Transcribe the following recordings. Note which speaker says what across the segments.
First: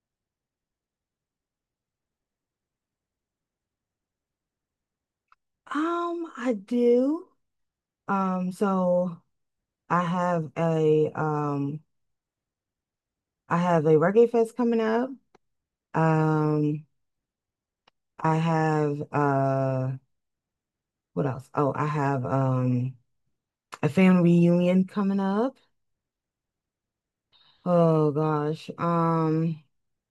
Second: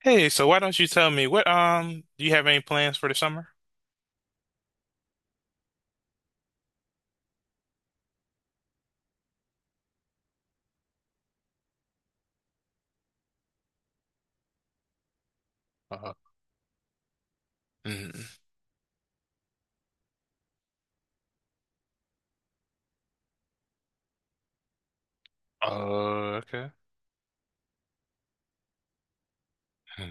Speaker 1: Hey, so why don't you tell me what do you have any plans for the summer?
Speaker 2: I do. So I have a um I have a Reggae Fest coming up.
Speaker 1: Uh,
Speaker 2: Um, I
Speaker 1: mm,
Speaker 2: have What else? Oh, I have a family reunion coming up.
Speaker 1: okay.
Speaker 2: Oh gosh.
Speaker 1: Hmm.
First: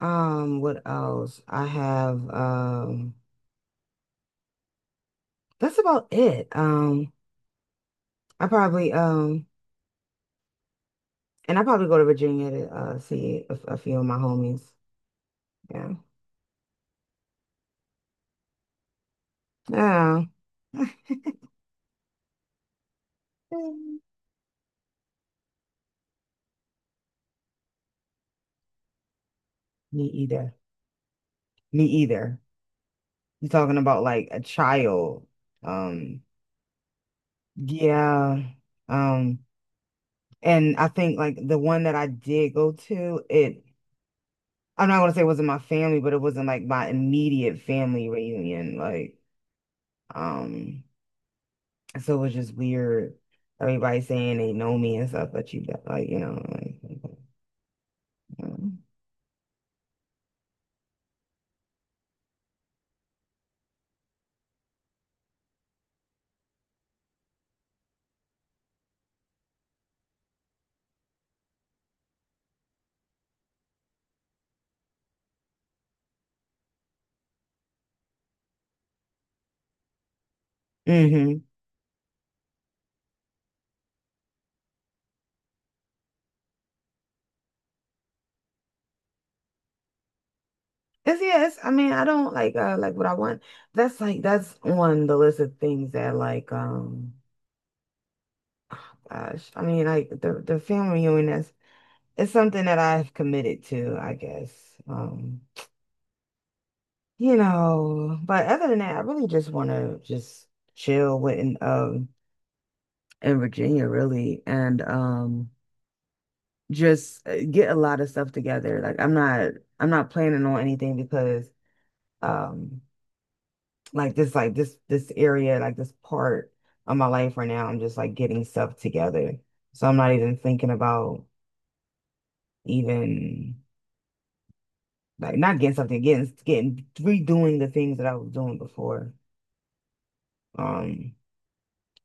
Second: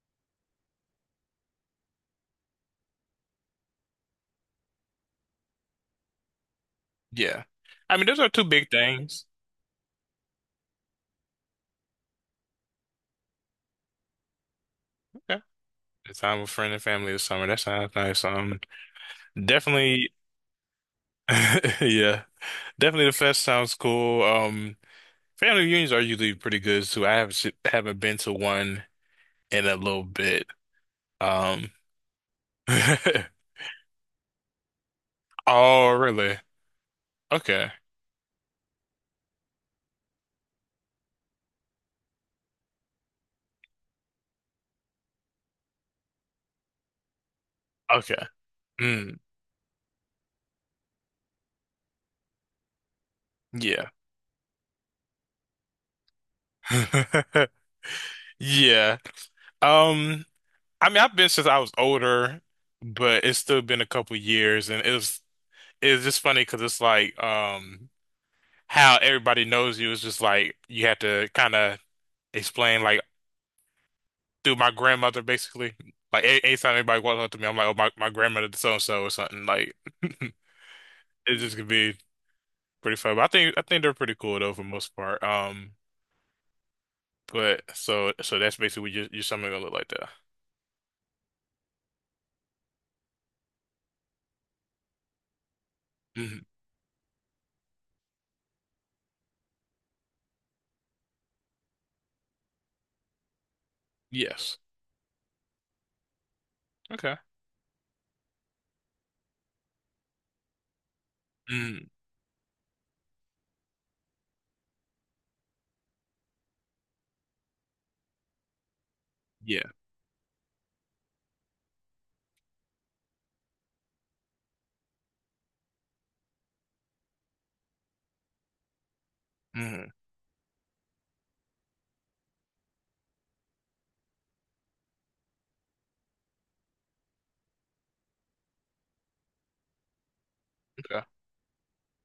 Speaker 2: What else? I have That's about it.
Speaker 1: Yeah. I mean, those are two
Speaker 2: I
Speaker 1: big
Speaker 2: probably
Speaker 1: things.
Speaker 2: um I probably go to Virginia to see a few of my homies.
Speaker 1: Okay.
Speaker 2: Yeah.
Speaker 1: The time with friends and family this summer. That sounds nice. Definitely.
Speaker 2: Yeah.
Speaker 1: Yeah. Definitely the fest sounds cool. Family reunions are usually pretty good too. I haven't been to one in a little
Speaker 2: Me
Speaker 1: bit.
Speaker 2: either.
Speaker 1: Um
Speaker 2: Me either. You're talking about like a child.
Speaker 1: Oh,
Speaker 2: Um,
Speaker 1: really? Okay.
Speaker 2: yeah. Um, and I think like the one that I did go to, it I'm not gonna say it wasn't my family, but it wasn't like my immediate family
Speaker 1: Okay.
Speaker 2: reunion.
Speaker 1: Mm,
Speaker 2: Like, um, so it was just weird.
Speaker 1: yeah.
Speaker 2: Everybody saying they know me and stuff, but you don't, like, like,
Speaker 1: Yeah. Um, I mean, I've been since I was older, but it's still been a couple years, and it's just funny because it's like how everybody knows you is just like you have to kind of explain like through my grandmother basically. Like anytime anybody walks up to me, I'm like, oh my grandmother did so and so or something. Like it
Speaker 2: mm-hmm.
Speaker 1: just could be pretty fun. But I think they're pretty cool though for the most part. But so that's basically what you're something gonna look like that.
Speaker 2: It's yes. I mean, I don't like what I want. That's on the list of things that
Speaker 1: Mhm.
Speaker 2: like. Gosh, I mean, like the family reunion is it's something that I've committed to, I guess.
Speaker 1: Yes.
Speaker 2: Um,
Speaker 1: Okay.
Speaker 2: but other than that, I really just want to just chill with
Speaker 1: Mhm.
Speaker 2: in Virginia, really, and just get a lot of stuff together. Like
Speaker 1: Yeah.
Speaker 2: I'm not planning on anything because um like this area like this part of my life right now, I'm just like getting stuff together. So
Speaker 1: Mhm.
Speaker 2: I'm not even thinking about even. Like not getting something, getting redoing the things that I was doing before.
Speaker 1: Okay.
Speaker 2: Um,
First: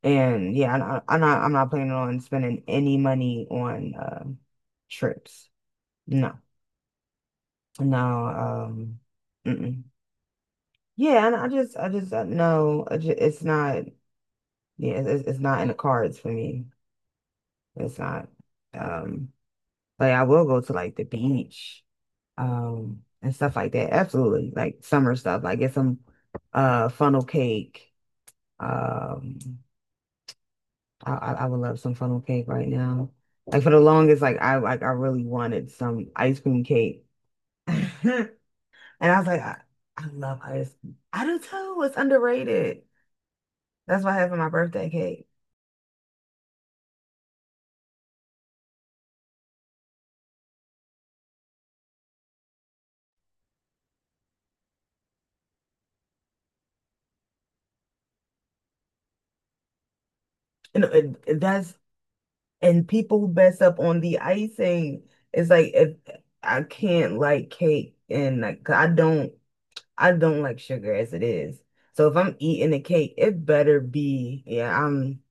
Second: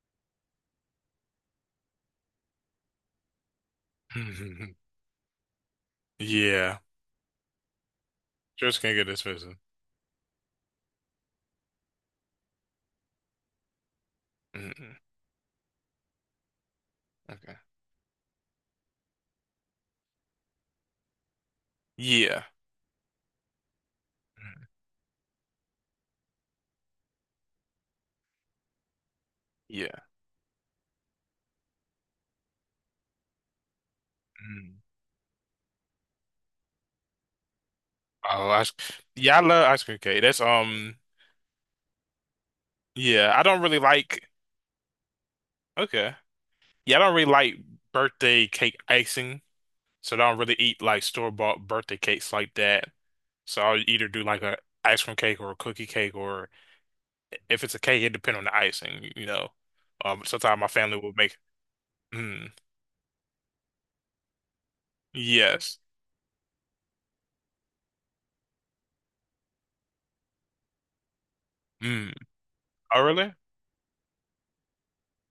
Speaker 2: and yeah, I- am not I'm not planning on spending any money on trips. No,
Speaker 1: Yeah.
Speaker 2: no.
Speaker 1: Just can't
Speaker 2: Um,
Speaker 1: get this person.
Speaker 2: mm-mm. Yeah, and I just no, it's not. Yeah,
Speaker 1: Mm-mm.
Speaker 2: it's not in the cards for me.
Speaker 1: Okay.
Speaker 2: It's not. Um, like I will go to like the beach,
Speaker 1: Yeah.
Speaker 2: and stuff like that. Absolutely,
Speaker 1: Mm.
Speaker 2: like summer stuff. Like get some funnel cake. Um,
Speaker 1: Yeah.
Speaker 2: I would love some funnel cake right now. Like for the longest,
Speaker 1: Mm.
Speaker 2: like I really wanted some ice cream cake, and
Speaker 1: Oh, ice.
Speaker 2: I was
Speaker 1: Yeah,
Speaker 2: like,
Speaker 1: I love ice cream
Speaker 2: I
Speaker 1: cake.
Speaker 2: love
Speaker 1: That's.
Speaker 2: ice cream. I do too. It's underrated.
Speaker 1: Yeah, I don't really
Speaker 2: That's why I
Speaker 1: like.
Speaker 2: have for my birthday cake.
Speaker 1: Okay. Yeah, I don't really like birthday cake icing, so I don't really eat like store-bought birthday cakes like that. So I'll either do like a ice cream cake or a cookie cake, or if it's a cake, it depends on the icing. You know. Sometimes my
Speaker 2: And
Speaker 1: family will
Speaker 2: it-
Speaker 1: make.
Speaker 2: it- that's
Speaker 1: Mm.
Speaker 2: and people mess up on the icing. It's like
Speaker 1: Yes.
Speaker 2: if I can't like cake and like 'cause I don't like sugar as it is. So
Speaker 1: Mm.
Speaker 2: if I'm eating a
Speaker 1: Oh,
Speaker 2: cake,
Speaker 1: really?
Speaker 2: it better be, yeah. I'm,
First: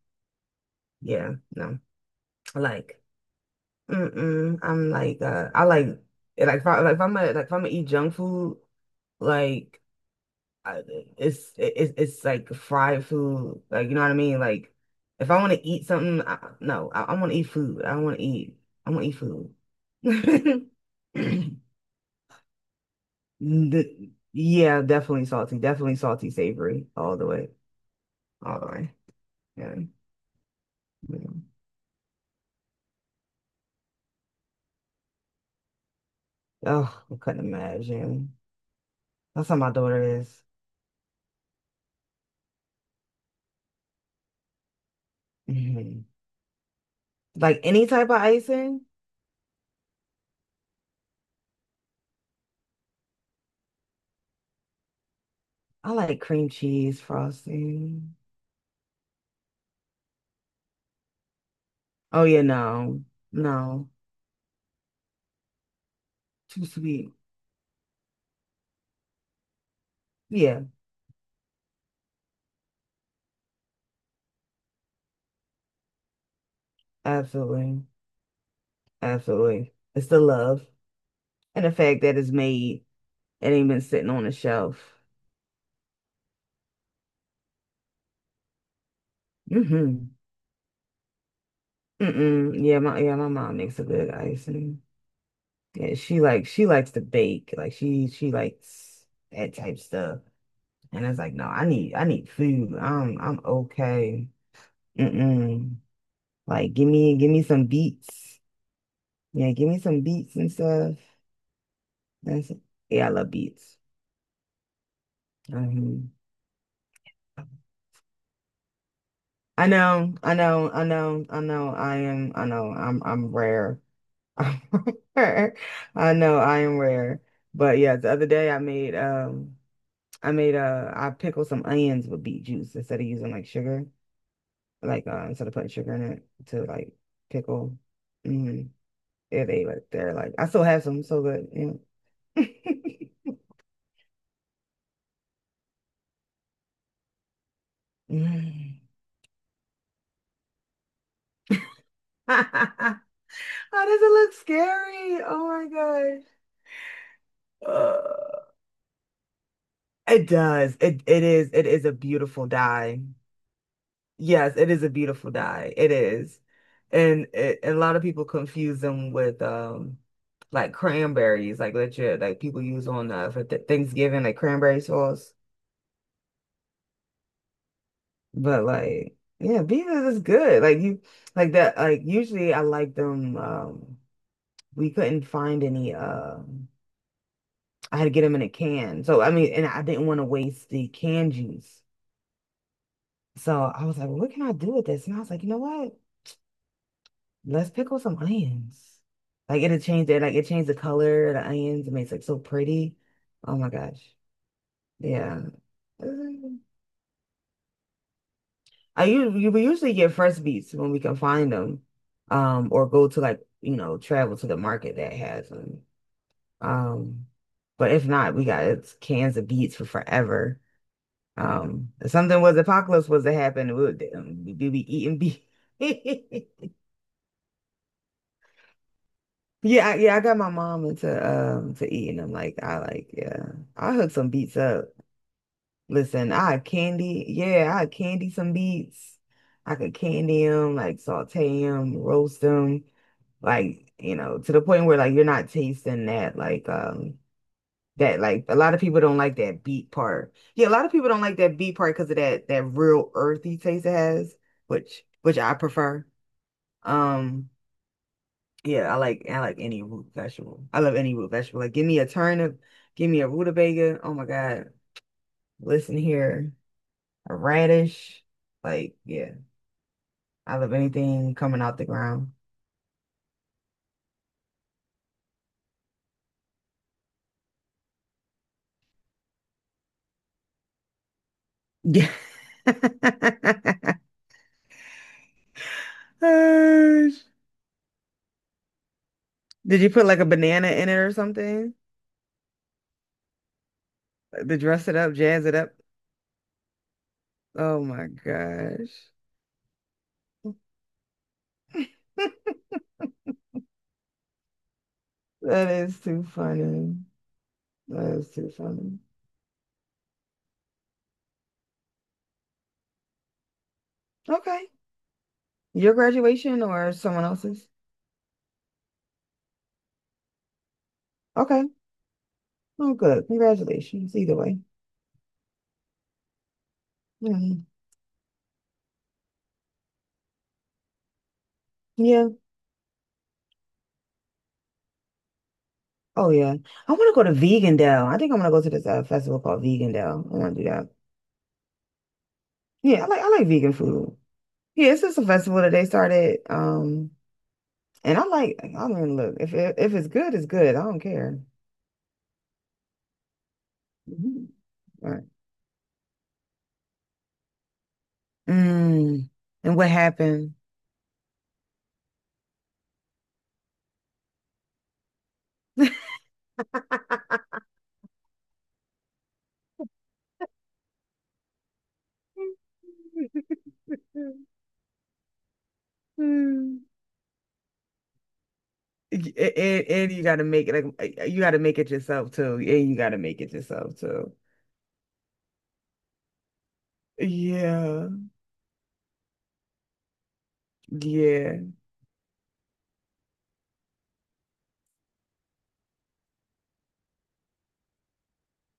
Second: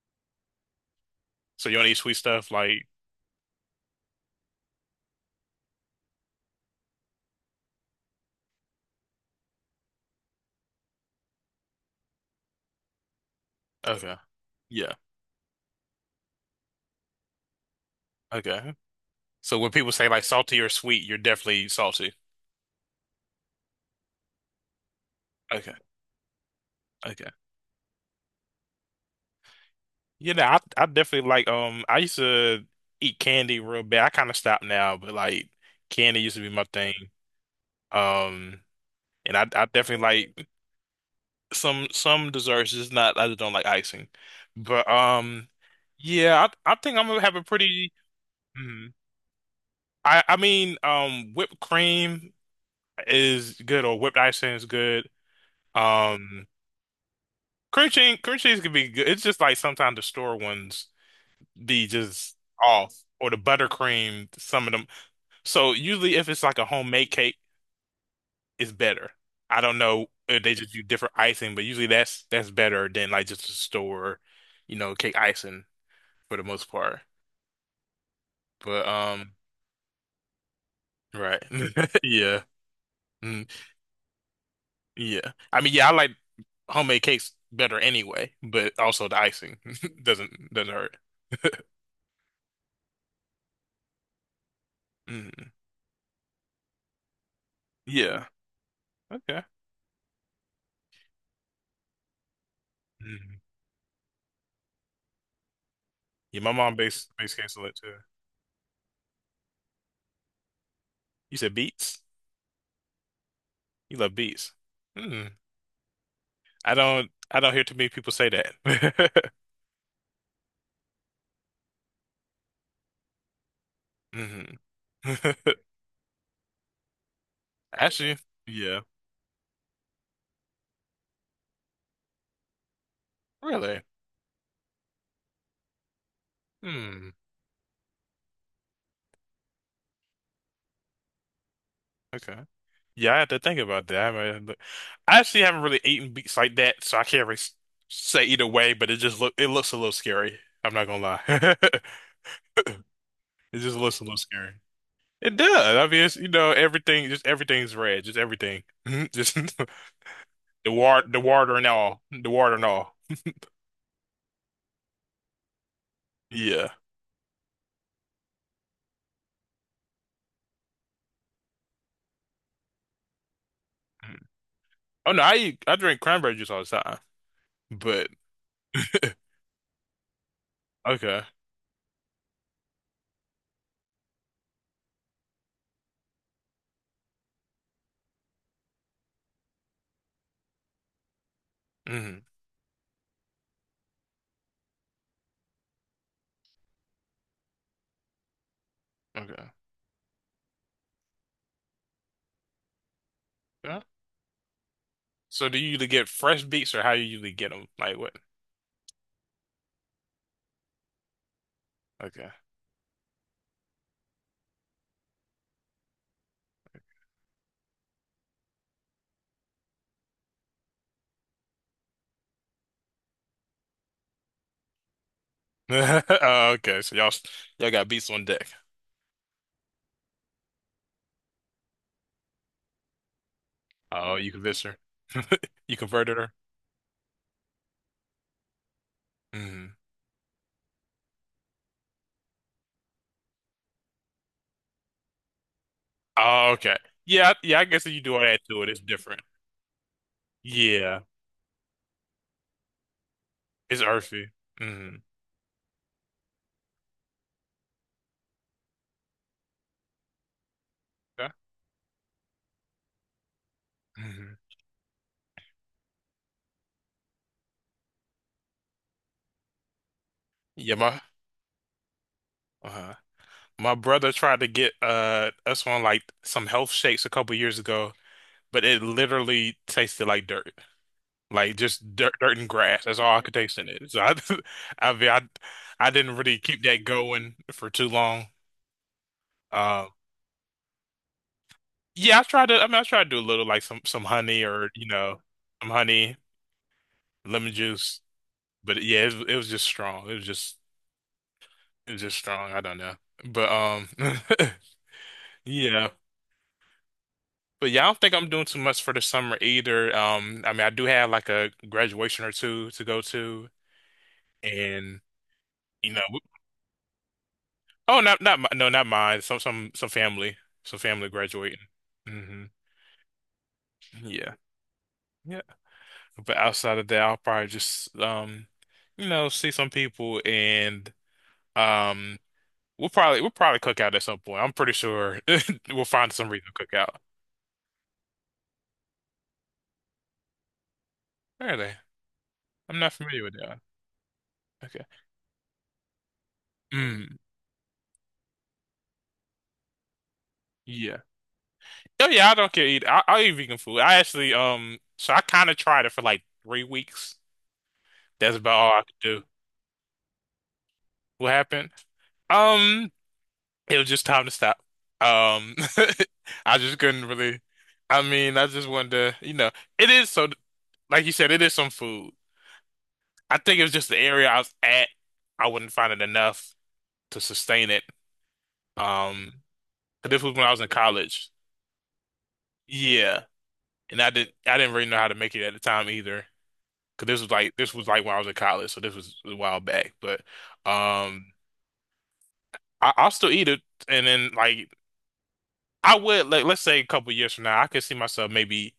Speaker 2: yeah,
Speaker 1: So you
Speaker 2: no,
Speaker 1: don't eat sweet stuff like?
Speaker 2: like. Mm-mm. I'm like I like if I like if I'm gonna eat junk food like I, it's like fried food like you know what I
Speaker 1: Okay.
Speaker 2: mean, like
Speaker 1: Yeah.
Speaker 2: if I want to eat something no I want to eat food
Speaker 1: Okay.
Speaker 2: I want to eat food.
Speaker 1: So when people say like salty or sweet, you're definitely salty.
Speaker 2: Yeah, definitely salty,
Speaker 1: Okay.
Speaker 2: definitely salty, savory all the
Speaker 1: Okay.
Speaker 2: way, all the way, yeah,
Speaker 1: You know, I
Speaker 2: yeah.
Speaker 1: definitely like I used to eat candy real bad. I kind of stopped now, but like candy used to be my thing.
Speaker 2: Oh, I couldn't imagine.
Speaker 1: Um, and I
Speaker 2: That's how
Speaker 1: I
Speaker 2: my
Speaker 1: definitely
Speaker 2: daughter is.
Speaker 1: like some desserts. Just not I just don't like icing. But
Speaker 2: Mhm.
Speaker 1: yeah, I think I'm gonna have a
Speaker 2: Like any
Speaker 1: pretty.
Speaker 2: type of icing.
Speaker 1: mm, I mean, whipped cream is good or whipped icing is good.
Speaker 2: I like
Speaker 1: Um.
Speaker 2: cream cheese
Speaker 1: Cream
Speaker 2: frosting.
Speaker 1: cheese, cream cheese could be good. It's just like sometimes the store ones be
Speaker 2: Oh
Speaker 1: just
Speaker 2: yeah,
Speaker 1: off,
Speaker 2: no,
Speaker 1: or the
Speaker 2: no,
Speaker 1: buttercream, some of them. So usually, if it's like a
Speaker 2: too sweet.
Speaker 1: homemade cake, it's better. I don't know if they
Speaker 2: Yeah,
Speaker 1: just do different icing, but usually that's better than like just a store, cake icing for the most part.
Speaker 2: absolutely,
Speaker 1: But
Speaker 2: absolutely. It's the love,
Speaker 1: right,
Speaker 2: and the fact that it's
Speaker 1: yeah,
Speaker 2: made
Speaker 1: mm,
Speaker 2: and ain't been sitting on the shelf.
Speaker 1: yeah. I mean, yeah, I like homemade cakes better anyway, but also the icing
Speaker 2: Mm-hmm.
Speaker 1: doesn't hurt.
Speaker 2: Mm-mm. Yeah, my mom makes a good icing.
Speaker 1: Mm,
Speaker 2: Yeah, she likes to bake. Like she
Speaker 1: yeah,
Speaker 2: she likes
Speaker 1: okay.
Speaker 2: that type stuff. And it's like, no, I need food.
Speaker 1: Mm-hmm.
Speaker 2: I'm okay. Mm-mm.
Speaker 1: Yeah, my
Speaker 2: Like
Speaker 1: mom base
Speaker 2: give
Speaker 1: base
Speaker 2: me
Speaker 1: case
Speaker 2: some
Speaker 1: on it too.
Speaker 2: beets. Yeah, give me some beats and stuff.
Speaker 1: You said beats.
Speaker 2: That's Yeah, I love beats.
Speaker 1: You love beats. Hmm.
Speaker 2: Mhm.
Speaker 1: I don't hear too many people say that.
Speaker 2: I know, I know, I know, I know. I am, I know. I'm rare.
Speaker 1: Hmm.
Speaker 2: I'm rare. I know I am rare. But yeah, the
Speaker 1: Actually,
Speaker 2: other day
Speaker 1: yeah.
Speaker 2: I pickled some onions with beet juice instead of using like
Speaker 1: Really?
Speaker 2: sugar, like instead of putting sugar in it to like
Speaker 1: Hmm.
Speaker 2: pickle. Hmm. Yeah, they're like, I still have some, so good.
Speaker 1: Okay.
Speaker 2: Yeah.
Speaker 1: Yeah, I have to think about that. I actually haven't really eaten beets like that, so I can't really say either way,
Speaker 2: Mm.
Speaker 1: but it looks a little scary. I'm not gonna lie.
Speaker 2: How
Speaker 1: It just looks
Speaker 2: does
Speaker 1: a
Speaker 2: it
Speaker 1: little
Speaker 2: look
Speaker 1: scary.
Speaker 2: scary?
Speaker 1: It
Speaker 2: Oh my
Speaker 1: does. I mean, it's,
Speaker 2: gosh.
Speaker 1: everything, just everything's red, just
Speaker 2: Uh,
Speaker 1: everything. Just
Speaker 2: it does.
Speaker 1: The water and
Speaker 2: It is a
Speaker 1: all, the
Speaker 2: beautiful
Speaker 1: water and all.
Speaker 2: dye. Yes, it is a beautiful dye. It is.
Speaker 1: Yeah.
Speaker 2: And a lot of people confuse them with like cranberries, like legit, like people use on for th
Speaker 1: Mhm.
Speaker 2: Thanksgiving, like cranberry
Speaker 1: Oh no,
Speaker 2: sauce.
Speaker 1: I drink cranberry juice all the time. But
Speaker 2: But like, yeah, beavers is good. Like you
Speaker 1: okay,
Speaker 2: like that like usually I like them, we couldn't find any, I had to get them in a can. So I mean, and I didn't want to waste the canned juice.
Speaker 1: hmm,
Speaker 2: So I was like, well, what can I do with this? And I was like, you know what? Let's pickle some onions.
Speaker 1: okay,
Speaker 2: Like it'll change it, like it changed the color of the onions. It makes it so pretty. Oh my
Speaker 1: yeah.
Speaker 2: gosh. Yeah.
Speaker 1: So do you usually get fresh
Speaker 2: Mm.
Speaker 1: beets or how you usually get them? Like what?
Speaker 2: I usually We usually get fresh beets when we can find them.
Speaker 1: Okay.
Speaker 2: Or go to like, travel to the market that has them. Um, but if not, we got it's cans of beets for forever. If something was apocalypse was to happen, would we be eating beef?
Speaker 1: Oh, okay, so y'all got beets on deck.
Speaker 2: Yeah, yeah, I got my mom into to eating them. Like I like, yeah, I hook
Speaker 1: Oh,
Speaker 2: some
Speaker 1: you
Speaker 2: beets
Speaker 1: convinced her.
Speaker 2: up.
Speaker 1: You converted
Speaker 2: Listen,
Speaker 1: her.
Speaker 2: I had candy, yeah, I had candy some beets.
Speaker 1: Hmm.
Speaker 2: I could candy them, like saute them, roast them, like you know, to the point where like you're not tasting that
Speaker 1: Oh,
Speaker 2: like
Speaker 1: okay.
Speaker 2: um
Speaker 1: Yeah, yeah. I guess if you do all that
Speaker 2: A
Speaker 1: to it,
Speaker 2: lot
Speaker 1: it's
Speaker 2: of people don't
Speaker 1: different.
Speaker 2: like that beet part. Yeah, a lot of
Speaker 1: Yeah,
Speaker 2: people don't like that beet part because of that real earthy
Speaker 1: it's
Speaker 2: taste it
Speaker 1: earthy.
Speaker 2: has,
Speaker 1: Hmm.
Speaker 2: which I prefer. Um, yeah, I like any root vegetable. I love any
Speaker 1: Yeah.
Speaker 2: root vegetable. Like give me a turnip, give me a rutabaga. Oh my
Speaker 1: Hmm.
Speaker 2: God. Listen here, a radish. Like, yeah, I love
Speaker 1: Yeah, my.
Speaker 2: anything coming out the ground.
Speaker 1: Uh-huh. My brother tried to get us on like some health shakes a couple years ago, but it literally tasted like dirt. Like just
Speaker 2: Yeah.
Speaker 1: dirt, dirt and grass. That's all I could taste in it. I mean, I didn't really keep that
Speaker 2: Gosh.
Speaker 1: going for too long.
Speaker 2: Did
Speaker 1: Uh,
Speaker 2: you put like a banana in it or something?
Speaker 1: yeah, I tried to. I mean, I tried to do a little like some honey
Speaker 2: Like, to
Speaker 1: or
Speaker 2: dress it up, jazz it
Speaker 1: some
Speaker 2: up?
Speaker 1: honey, lemon
Speaker 2: Oh
Speaker 1: juice.
Speaker 2: my
Speaker 1: But yeah,
Speaker 2: gosh.
Speaker 1: it was just strong. It was just it was just strong. I don't know. But
Speaker 2: That
Speaker 1: yeah.
Speaker 2: is too funny.
Speaker 1: But yeah, I don't think
Speaker 2: That
Speaker 1: I'm
Speaker 2: is
Speaker 1: doing
Speaker 2: too
Speaker 1: too much for
Speaker 2: funny.
Speaker 1: the summer either. I mean, I do have like a graduation or two to go to,
Speaker 2: Okay.
Speaker 1: and you
Speaker 2: Your
Speaker 1: know, w-
Speaker 2: graduation or someone else's?
Speaker 1: oh, not not no, not mine. Some some family graduating.
Speaker 2: Okay.
Speaker 1: Hmm.
Speaker 2: Oh, good. Congratulations.
Speaker 1: Yeah,
Speaker 2: Either way.
Speaker 1: yeah. But outside of that, I'll probably
Speaker 2: Mm.
Speaker 1: just see some people, and um,
Speaker 2: Yeah.
Speaker 1: we'll probably cook out at some point. I'm pretty sure we'll find some
Speaker 2: Oh,
Speaker 1: reason to
Speaker 2: yeah.
Speaker 1: cook
Speaker 2: I
Speaker 1: out.
Speaker 2: want to go to Vegandale. I think I'm gonna go to this festival called Vegandale. I want to do that.
Speaker 1: Where are they? I'm not
Speaker 2: Yeah,
Speaker 1: familiar
Speaker 2: I
Speaker 1: with
Speaker 2: like
Speaker 1: that.
Speaker 2: vegan food.
Speaker 1: Okay.
Speaker 2: Yeah, it's just a festival that they started.
Speaker 1: Mm,
Speaker 2: And I like. I mean, look, if it's good, it's good. I don't
Speaker 1: yeah.
Speaker 2: care.
Speaker 1: Oh yeah, I don't care either. I eat vegan food. I actually,
Speaker 2: Mhm.
Speaker 1: so I
Speaker 2: Right.
Speaker 1: kind of tried it for like 3 weeks. That's about all I could do.
Speaker 2: Mm. And what happened?
Speaker 1: What happened? Um, it was just time to stop. Um, I just couldn't really. I mean, I just wanted to, it is so, like you said, it is some food.
Speaker 2: And,
Speaker 1: I think it was just the area I was at. I wouldn't find it enough to sustain it. Um, 'Cause
Speaker 2: and
Speaker 1: this
Speaker 2: you
Speaker 1: was
Speaker 2: got to
Speaker 1: when I was in
Speaker 2: make it like
Speaker 1: college.
Speaker 2: you got to make it yourself too, and you got to
Speaker 1: Yeah,
Speaker 2: make it yourself
Speaker 1: and I
Speaker 2: too.
Speaker 1: didn't, I didn't really know how to make it at the time either. Cause this was like
Speaker 2: Yeah,
Speaker 1: when I was in college, so this was a while back. But um,
Speaker 2: yeah.
Speaker 1: I'll still eat it, and then like I would like let's say a couple years from now, I could see myself maybe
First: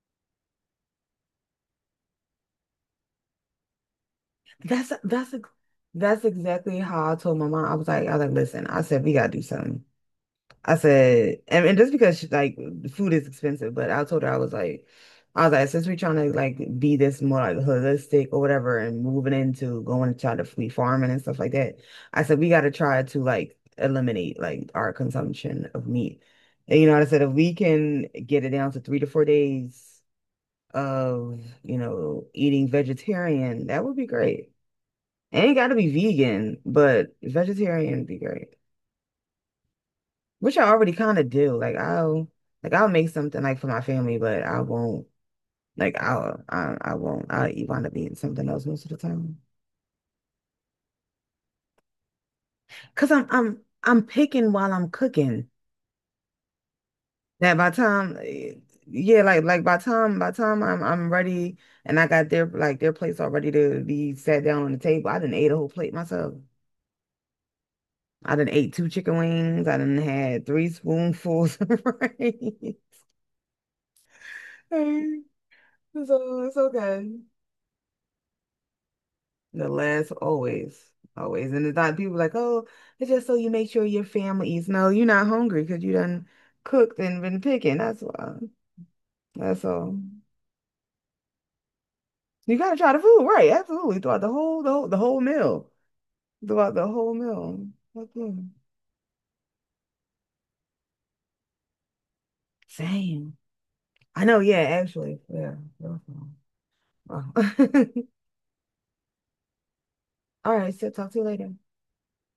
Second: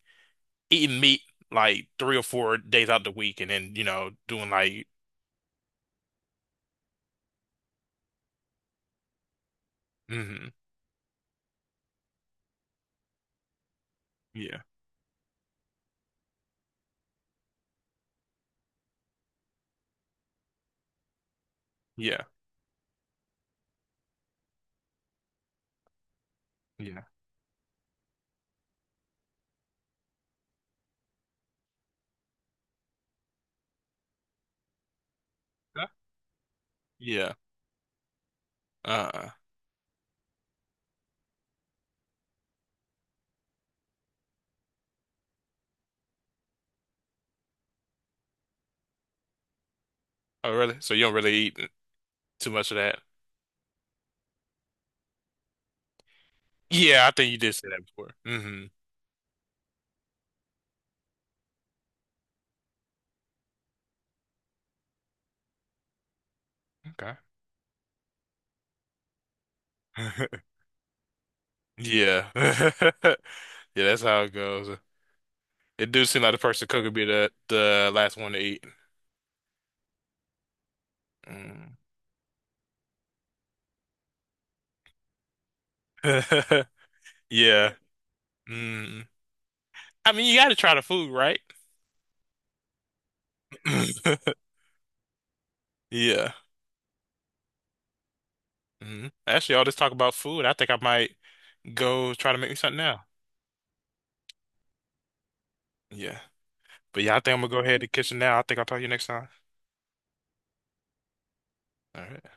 Speaker 1: eating meat like 3 or 4 days out the week, and then doing like
Speaker 2: That's that's that's exactly how I told my mom. I was like, listen, I said we gotta do something.
Speaker 1: hmm,
Speaker 2: I said, and just because she, like food is expensive, but I told her
Speaker 1: yeah,
Speaker 2: I was like, since we're trying to like be this more like holistic or whatever, and moving into going to try to free farming and stuff like that,
Speaker 1: yeah,
Speaker 2: I said we got to try to like eliminate like our consumption of meat. And you know,
Speaker 1: yeah.
Speaker 2: I said if we can get it down to 3 to 4 days of eating vegetarian, that would be great. Ain't got to
Speaker 1: Huh?
Speaker 2: be vegan, but
Speaker 1: Yeah,
Speaker 2: vegetarian would be great.
Speaker 1: uh
Speaker 2: Which I already kind of do. Like I'll make something like for my family, but I won't like I'll I won't I'll wind up eating something else most of the time.
Speaker 1: oh, really? So you don't really eat too much of that?
Speaker 2: Cause I'm picking while I'm cooking.
Speaker 1: Yeah, I think you did
Speaker 2: That
Speaker 1: say
Speaker 2: by
Speaker 1: that before.
Speaker 2: time eh,
Speaker 1: Hmm.
Speaker 2: Yeah, like by time I'm ready, and I got their like their plates all ready to be sat down on the table. I didn't ate a whole plate myself. I didn't ate two chicken wings. I didn't
Speaker 1: Okay.
Speaker 2: had three spoonfuls of
Speaker 1: Yeah.
Speaker 2: rice.
Speaker 1: Yeah, that's how it goes. It do seem like the
Speaker 2: So it's
Speaker 1: person cook would be
Speaker 2: okay.
Speaker 1: the last one to eat.
Speaker 2: The last always, always. And
Speaker 1: Mm.
Speaker 2: it's not people like, oh, it's just so you make sure your family eats. No, you're not hungry because you done cooked and been
Speaker 1: Yeah.
Speaker 2: picking. That's why.
Speaker 1: Mm.
Speaker 2: That's all.
Speaker 1: I mean, you got to try the food, right?
Speaker 2: You gotta try the food, right? Absolutely. Throughout the whole, the whole, the whole meal.
Speaker 1: Yeah.
Speaker 2: Throughout the whole meal. Okay.
Speaker 1: Mm. Actually, all this talk about food, I think I might go try to make me something now.
Speaker 2: Same. I know, yeah, actually. Yeah. Wow.
Speaker 1: Yeah. But yeah, I think I'm gonna go ahead to the kitchen now. I think I'll talk to you next time.
Speaker 2: All right, so talk to you later.
Speaker 1: All right.